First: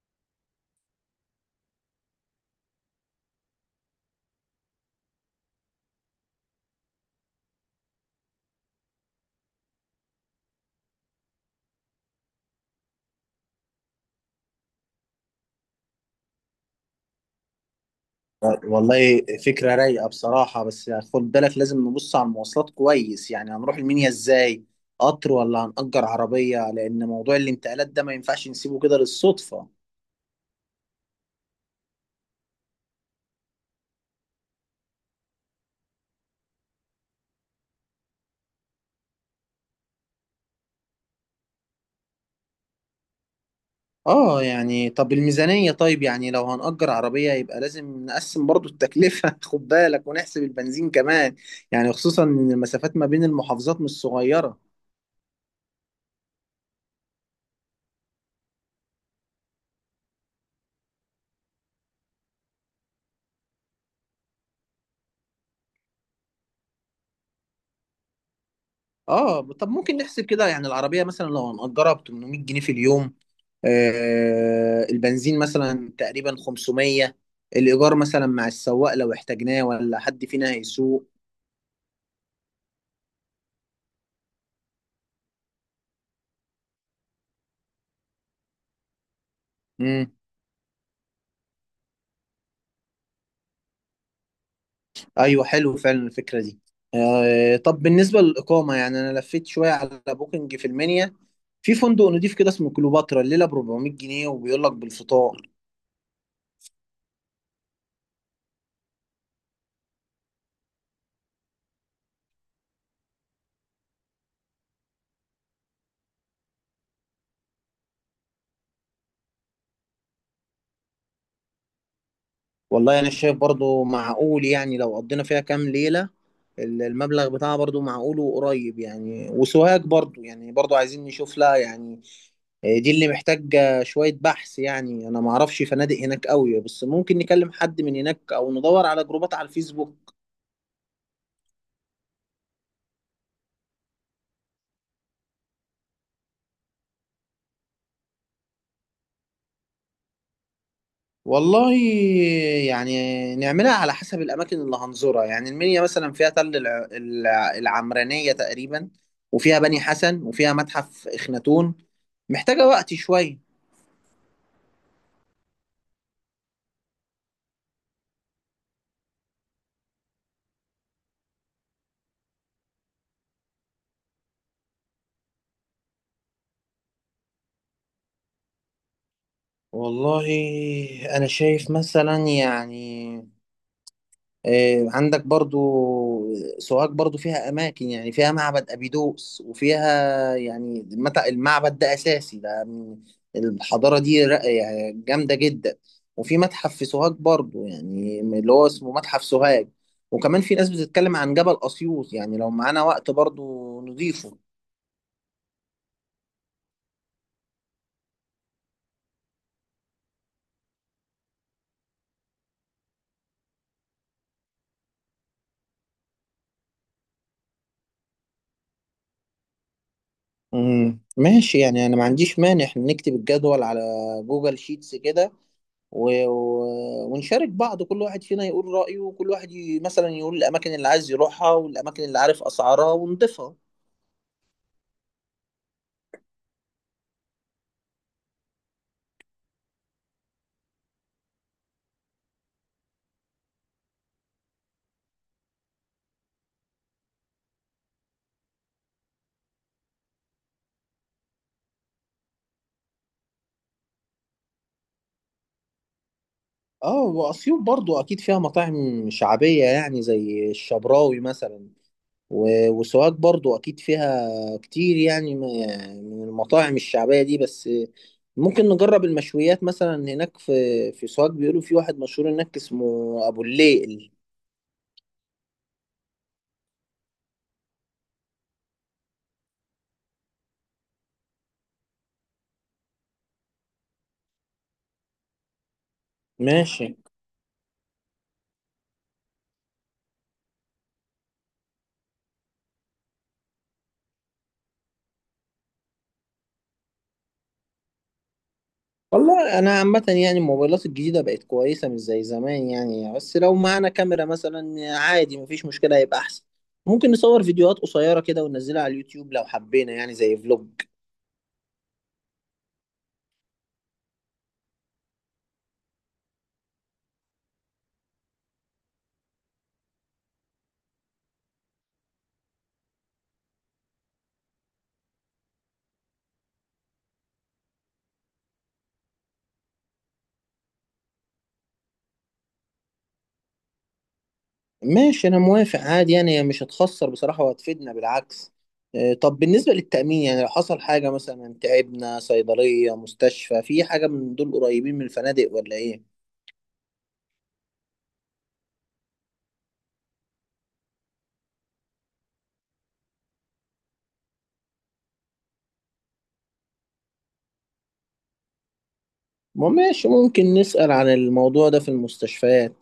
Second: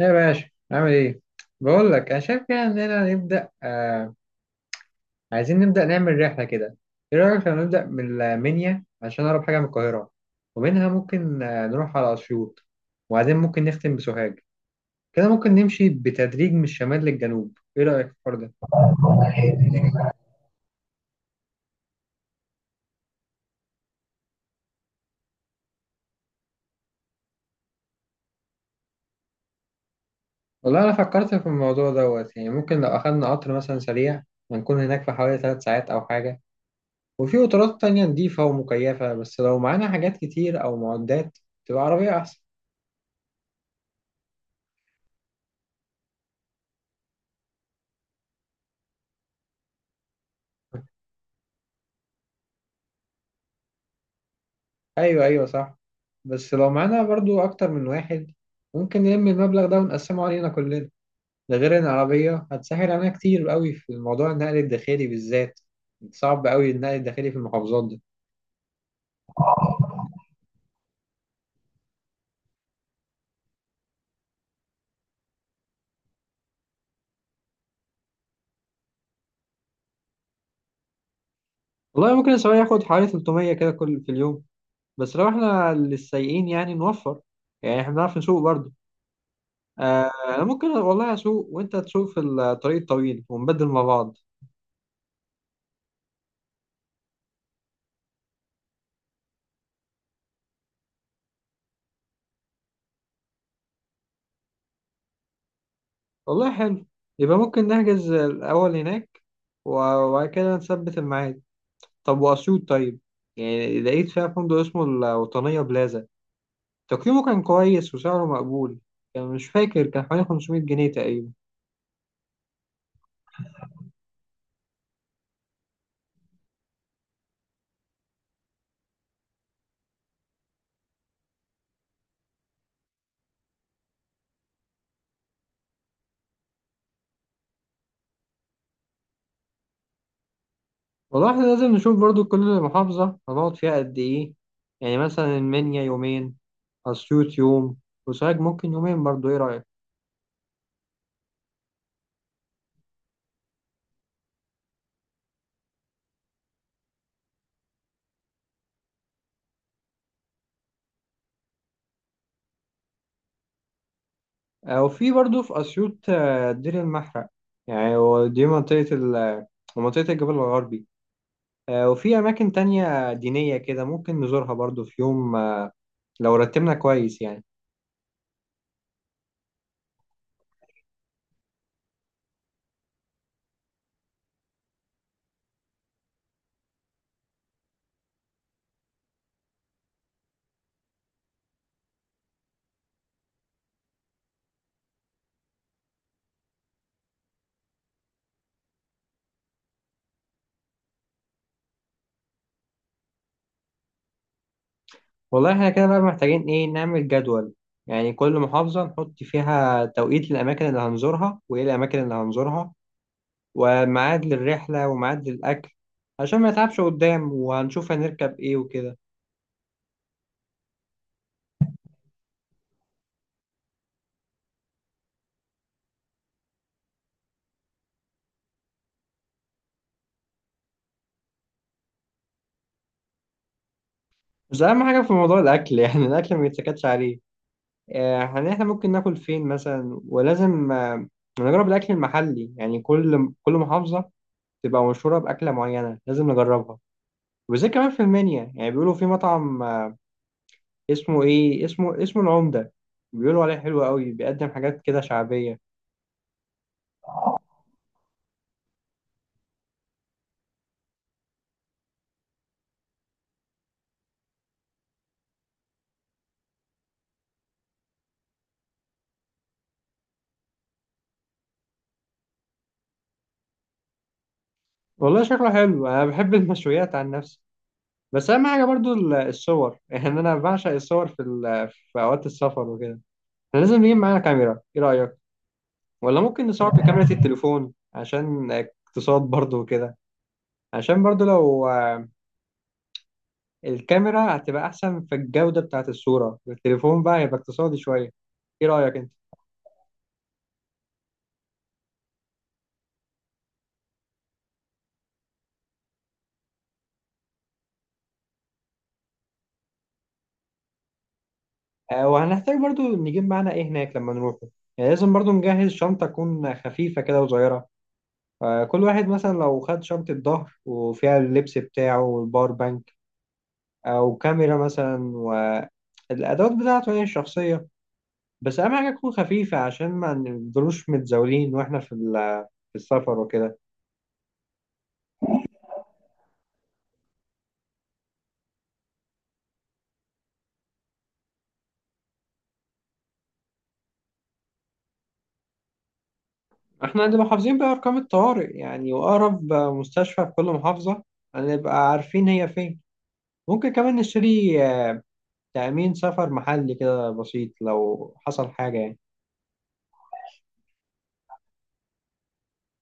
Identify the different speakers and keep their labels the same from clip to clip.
Speaker 1: يا باشا عامل ايه؟ بقول لك انا شايف كده اننا نبدا، عايزين نبدا نعمل رحله كده. ايه رايك لو نبدا من المنيا عشان اقرب حاجه من القاهره؟ ومنها ممكن نروح على اسيوط، وبعدين ممكن نختم بسوهاج. كده ممكن نمشي بتدريج من الشمال للجنوب. ايه رايك في الحوار ده؟
Speaker 2: والله، فكرة رايقة بصراحة. بس خد بالك، لازم نبص على المواصلات كويس. يعني هنروح المنيا ازاي؟ قطر ولا هنأجر عربية؟ لأن موضوع الانتقالات ده ما ينفعش نسيبه كده للصدفة.
Speaker 1: والله انا فكرت في الموضوع دوت. يعني ممكن لو اخدنا قطر مثلا سريع هنكون هناك في حوالي 3 ساعات او حاجه، وفي قطارات تانية نضيفة ومكيفة. بس لو معانا حاجات كتير أو معدات تبقى عربية أحسن.
Speaker 2: اه يعني، طب الميزانية، طيب يعني لو هنأجر عربية يبقى لازم نقسم برضو التكلفة خد بالك، ونحسب البنزين كمان. يعني خصوصا إن المسافات ما بين المحافظات مش صغيرة.
Speaker 1: ايوه، ايوه، صح. بس لو معانا برضو اكتر من واحد ممكن نلم المبلغ ده ونقسمه علينا كلنا. ده غير ان العربيه هتسهل علينا كتير قوي في موضوع النقل الداخلي بالذات. صعب قوي النقل الداخلي في المحافظات دي.
Speaker 2: اه، طب ممكن نحسب كده. يعني العربية مثلا لو هنأجرها ب 800 جنيه في اليوم، البنزين مثلا تقريبا 500، الإيجار مثلا مع السواق لو احتاجناه ولا حد فينا هيسوق.
Speaker 1: والله ممكن السواق ياخد حوالي 300 كده كل في اليوم، بس لو احنا للسايقين يعني نوفر، يعني احنا بنعرف نسوق برضو. آه،
Speaker 2: مم.
Speaker 1: انا ممكن والله اسوق وانت تسوق في الطريق الطويل ونبدل مع بعض.
Speaker 2: أيوه، حلو فعلا الفكرة دي. طب بالنسبة للإقامة، يعني أنا لفيت شوية على بوكينج في المنيا، في فندق نضيف كده اسمه كليوباترا، الليلة ب 400 جنيه وبيقول لك بالفطار.
Speaker 1: والله حلو. يبقى ممكن نحجز الاول هناك وبعد كده نثبت الميعاد. طب وأسيوط طيب، يعني لقيت فيها فندق اسمه الوطنية بلازا، تقييمه كان كويس وسعره مقبول، كان مش فاكر، كان حوالي 500 جنيه تقريبا.
Speaker 2: والله أنا شايف برضو معقول. يعني لو قضينا فيها كام ليلة، المبلغ بتاعها برضو معقول وقريب. يعني وسوهاج برضو، يعني برضو عايزين نشوف لها يعني. دي اللي محتاجة شوية بحث. يعني أنا معرفش فنادق هناك قوي، بس ممكن نكلم حد من هناك أو ندور على جروبات على الفيسبوك.
Speaker 1: والله احنا لازم نشوف برضو كل محافظة هنقعد فيها قد إيه. يعني مثلا المنيا يومين، أسيوط يوم، وسوهاج ممكن يومين برضو. إيه رأيك؟
Speaker 2: والله، يعني نعملها على حسب الأماكن اللي هنزورها. يعني المنيا مثلا فيها تل العمرانية تقريبا، وفيها بني حسن، وفيها متحف إخناتون. محتاجة وقت شوية.
Speaker 1: أو في برضو في أسيوط، دير المحرق، يعني هو دي منطقة منطقة الجبل الغربي. وفي أماكن تانية دينية كده ممكن نزورها برضو في يوم، لو رتبنا كويس يعني.
Speaker 2: والله أنا شايف مثلا يعني، عندك برضو سوهاج، برضو فيها أماكن. يعني فيها معبد أبيدوس، وفيها يعني المعبد ده أساسي، ده الحضارة دي يعني جامدة جدا. وفي متحف في سوهاج برضو، يعني اللي هو اسمه متحف سوهاج. وكمان في ناس بتتكلم عن جبل أسيوط. يعني لو معانا وقت برضو نضيفه.
Speaker 1: والله احنا كده بقى محتاجين ايه، نعمل جدول، يعني كل محافظة نحط فيها توقيت للأماكن اللي هنزورها وإيه الأماكن اللي هنزورها وميعاد للرحلة وميعاد للأكل عشان ما نتعبش قدام، وهنشوف هنركب إيه وكده.
Speaker 2: مم. ماشي، يعني أنا ما عنديش مانع إحنا نكتب الجدول على جوجل شيتس كده، و... و... ونشارك بعض، كل واحد فينا يقول رأيه، وكل واحد مثلا يقول الأماكن اللي عايز يروحها والأماكن اللي عارف أسعارها ونضيفها.
Speaker 1: بس أهم حاجة في موضوع الأكل يعني الأكل ما يتسكتش عليه. يعني إحنا ممكن ناكل فين مثلا، ولازم، نجرب الأكل المحلي. يعني كل محافظة تبقى مشهورة بأكلة معينة لازم نجربها. وزي كمان في المنيا يعني بيقولوا في مطعم، اسمه ايه، اسمه العمدة، بيقولوا عليه حلو قوي، بيقدم حاجات كده شعبية.
Speaker 2: اه، وأسيوط برضو أكيد فيها مطاعم شعبية، يعني زي الشبراوي مثلا. وسوهاج برضو أكيد فيها كتير، يعني من المطاعم الشعبية دي. بس ممكن نجرب المشويات مثلا هناك، في سوهاج بيقولوا في واحد مشهور هناك اسمه أبو الليل.
Speaker 1: والله شكله حلو، انا بحب المشويات عن نفسي. بس اهم حاجة برضو الصور. يعني انا بعشق الصور في اوقات السفر وكده. احنا لازم نجيب معانا كاميرا، ايه رأيك؟ ولا ممكن نصور
Speaker 2: ماشي.
Speaker 1: بكاميرا التليفون عشان اقتصاد برضو وكده. عشان برضو لو، الكاميرا هتبقى احسن في الجودة بتاعت الصورة، التليفون بقى هيبقى اقتصادي شوية. ايه رأيك انت؟
Speaker 2: والله انا عامه، يعني الموبايلات الجديده بقت كويسه، مش زي زمان يعني. بس لو معانا كاميرا مثلا عادي مفيش مشكله، هيبقى احسن. ممكن نصور فيديوهات قصيره كده وننزلها على اليوتيوب لو حبينا، يعني زي فلوج.
Speaker 1: وهنحتاج برضو نجيب معانا ايه هناك لما نروح. يعني لازم برضو نجهز شنطة تكون خفيفة كده وصغيرة. كل واحد مثلا لو خد شنطة ظهر وفيها اللبس بتاعه والباور بانك، أو كاميرا مثلا، والأدوات بتاعته هي الشخصية. بس أهم حاجة تكون خفيفة عشان ما نفضلوش متزاولين، وإحنا في في السفر وكده.
Speaker 2: ماشي، انا موافق عادي. يعني هي مش هتخسر بصراحه وهتفيدنا بالعكس. طب بالنسبه للتامين، يعني لو حصل حاجه مثلا تعبنا، صيدليه، مستشفى، في حاجه من دول قريبين من الفنادق ولا ايه؟
Speaker 1: إحنا هنبقى حافظين بقى أرقام الطوارئ، يعني وأقرب مستشفى في كل محافظة هنبقى عارفين هي فين. ممكن كمان نشتري تأمين سفر محلي كده بسيط لو حصل حاجة يعني.
Speaker 2: ما ماشي، ممكن نسأل عن الموضوع ده في المستشفيات.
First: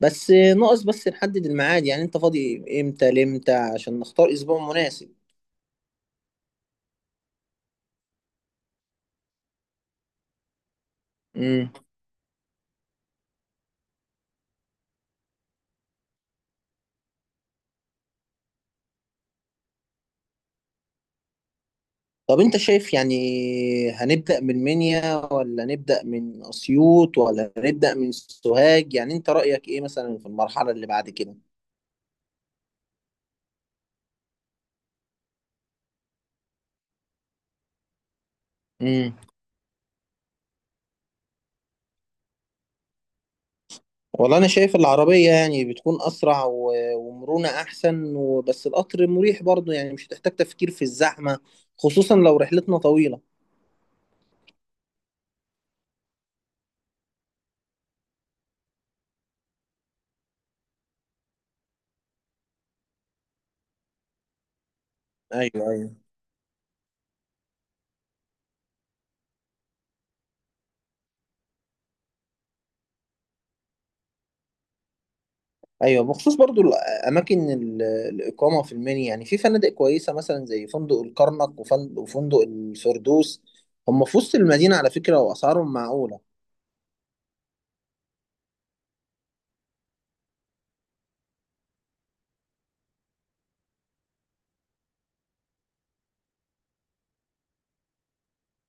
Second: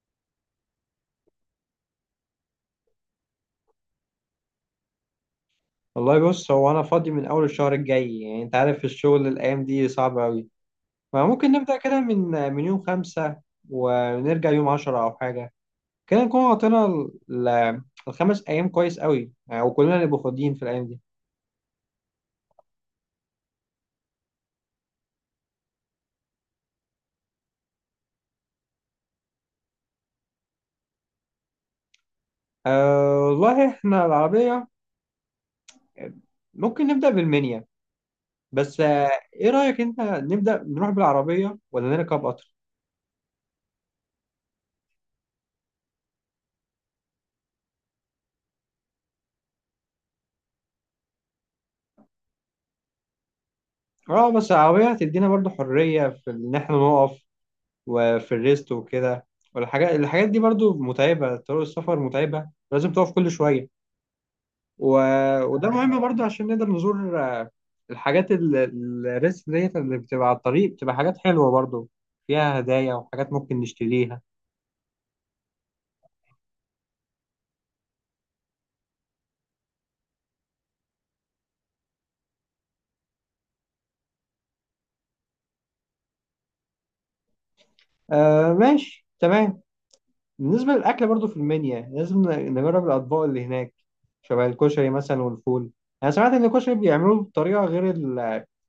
Speaker 2: بس ناقص بس نحدد الميعاد. يعني انت فاضي امتى لامتى عشان نختار اسبوع مناسب؟
Speaker 1: والله بص، هو أنا فاضي من أول الشهر الجاي. يعني أنت عارف الشغل الأيام دي صعب أوي، فممكن
Speaker 2: امم
Speaker 1: نبدأ كده من يوم 5 ونرجع يوم 10 أو حاجة. كده نكون غطينا الخمس أيام كويس أوي يعني، وكلنا نبقى فاضيين في الأيام دي.
Speaker 2: طب انت شايف يعني، هنبدأ من منيا ولا نبدأ من اسيوط ولا نبدأ من سوهاج؟ يعني انت رأيك ايه مثلا في المرحلة اللي بعد كده؟
Speaker 1: أه والله إحنا العربية ممكن نبدأ بالمنيا. بس،
Speaker 2: امم
Speaker 1: إيه رأيك أنت، نبدأ نروح بالعربية ولا نركب قطر؟
Speaker 2: والله انا شايف العربية، يعني بتكون اسرع ومرونة احسن. وبس القطر مريح برضو، يعني مش هتحتاج تفكير في الزحمة، خصوصا لو رحلتنا طويلة.
Speaker 1: اه، بس العربية هتدينا برضو حرية في إن إحنا نقف وفي الريست وكده. والحاجات دي برضو متعبة، طرق السفر متعبة، لازم تقف كل شوية و... وده
Speaker 2: ايوه،
Speaker 1: مهم
Speaker 2: ايوه.
Speaker 1: برضو عشان نقدر نزور، الحاجات الريست ديت اللي بتبقى على الطريق بتبقى حاجات حلوة برضو، فيها هدايا وحاجات ممكن نشتريها.
Speaker 2: ايوه، بخصوص برضو الاماكن، الاقامه في المنيا يعني، في فنادق كويسه مثلا زي فندق الكرنك وفندق الفردوس. هم في وسط المدينه على فكره، واسعارهم معقوله.
Speaker 1: آه، ماشي تمام. بالنسبة للأكل برضو في المنيا لازم نجرب الأطباق اللي هناك، شبه الكشري مثلا والفول. أنا سمعت إن الكشري بيعملوه بطريقة غير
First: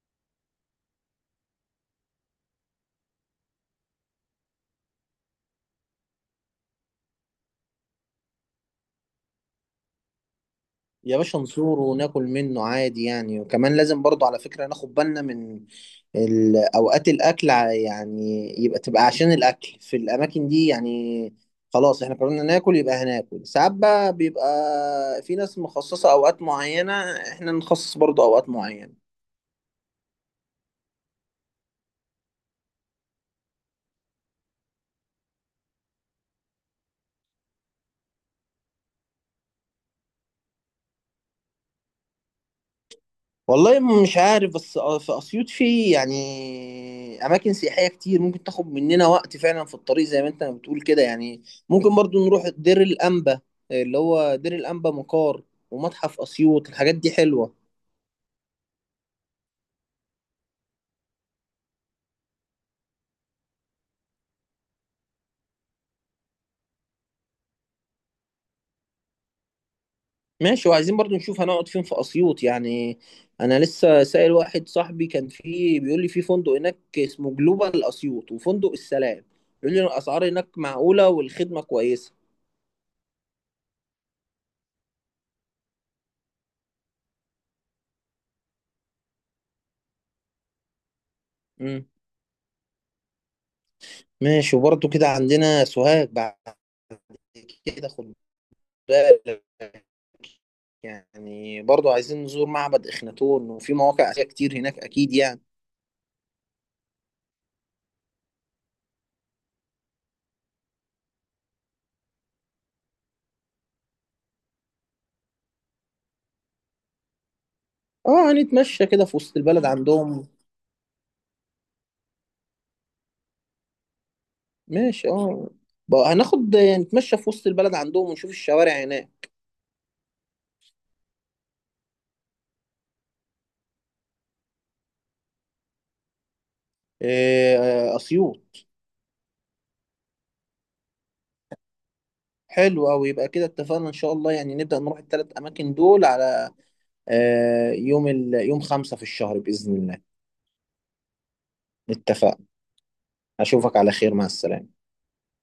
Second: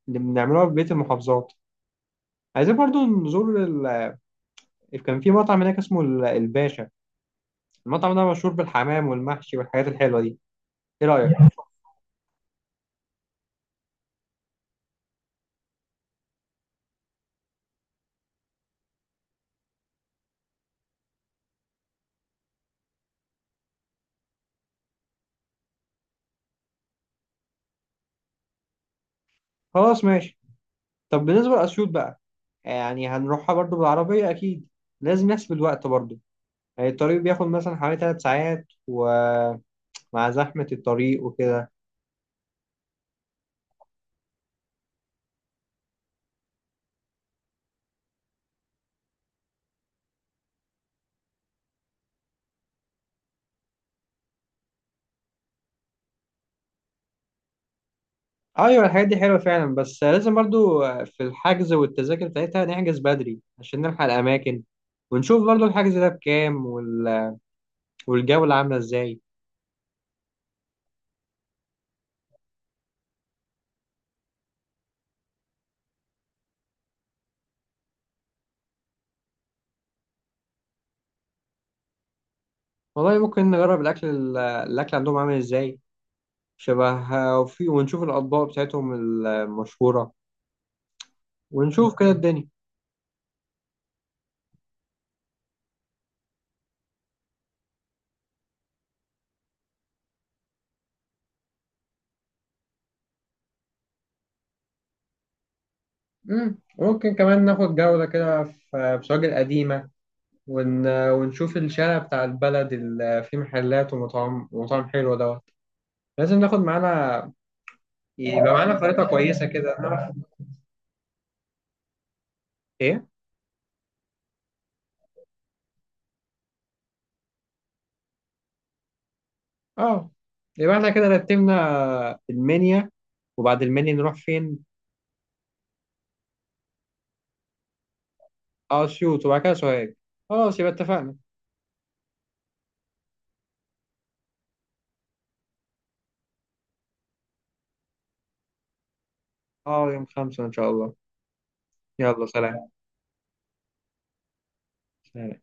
Speaker 1: اللي بنعملوها في بقية المحافظات. عايزين برضو نزور، كان في مطعم هناك اسمه الباشا. المطعم ده مشهور بالحمام والمحشي والحاجات الحلوة دي. ايه
Speaker 2: يا
Speaker 1: رأيك؟
Speaker 2: باشا، نزوره وناكل منه عادي يعني. وكمان لازم برضو على فكره ناخد بالنا من اوقات الاكل يعني يبقى تبقى عشان الاكل في الاماكن دي يعني. خلاص احنا قررنا ناكل، يبقى هناكل ساعات. بقى بيبقى في ناس مخصصه اوقات معينه، احنا نخصص برضو اوقات معينه.
Speaker 1: خلاص ماشي. طب بالنسبة لأسيوط بقى، يعني هنروحها برضو بالعربية أكيد، لازم نحسب الوقت برضو. يعني الطريق بياخد مثلا حوالي 3 ساعات، ومع زحمة الطريق وكده.
Speaker 2: والله مش عارف. بس في اسيوط في يعني اماكن سياحيه كتير ممكن تاخد مننا وقت فعلا في الطريق زي ما انت بتقول كده يعني. ممكن برضو نروح دير الانبا، اللي هو دير الانبا مقار، ومتحف اسيوط. الحاجات دي حلوه.
Speaker 1: أيوة، الحاجات دي حلوة فعلا، بس لازم برضو في الحجز والتذاكر بتاعتها نحجز بدري عشان نلحق الأماكن، ونشوف برضو الحجز ده بكام والجولة عاملة إزاي.
Speaker 2: ماشي، وعايزين برضو نشوف هنقعد فين في اسيوط. يعني انا لسه سائل واحد صاحبي كان فيه، بيقول لي في فندق هناك اسمه جلوبال اسيوط وفندق السلام. بيقول لي الاسعار هناك معقوله والخدمه كويسه.
Speaker 1: والله ممكن نجرب الأكل، الأكل عندهم عامل إزاي، شبه، وفي، ونشوف الأطباق بتاعتهم المشهورة،
Speaker 2: مم.
Speaker 1: ونشوف كده الدنيا.
Speaker 2: ماشي. وبرضه كده عندنا سوهاج بعد كده، خد بالك. يعني برضه عايزين نزور معبد إخناتون، وفي مواقع أثرية كتير هناك أكيد يعني.
Speaker 1: مم. ممكن كمان ناخد جولة كده في بسواق القديمة، ونشوف الشارع بتاع البلد اللي فيه محلات ومطاعم، ومطاعم حلوة دوت. لازم ناخد معانا،
Speaker 2: اه،
Speaker 1: يبقى معانا
Speaker 2: هنتمشى
Speaker 1: خريطة
Speaker 2: كده في وسط
Speaker 1: كويسة
Speaker 2: البلد
Speaker 1: كده نعرف
Speaker 2: عندهم.
Speaker 1: ايه.
Speaker 2: ماشي، اه، بقى هناخد نتمشى في وسط البلد عندهم، ونشوف الشوارع هناك.
Speaker 1: اه، يبقى احنا كده رتبنا المنيا، وبعد المنيا نروح فين؟
Speaker 2: إيه، أسيوط.
Speaker 1: اه، اسيوط، وبعد كده سوهاج. خلاص يبقى اتفقنا.
Speaker 2: حلو أوي، يبقى كده اتفقنا إن شاء الله. يعني نبدأ نروح الثلاث أماكن دول على، يوم 5 في الشهر بإذن
Speaker 1: اه،
Speaker 2: الله.
Speaker 1: يوم 5 ان شاء الله. يلا
Speaker 2: اتفقنا.
Speaker 1: سلام.
Speaker 2: أشوفك على خير، مع السلامة.
Speaker 1: سلام.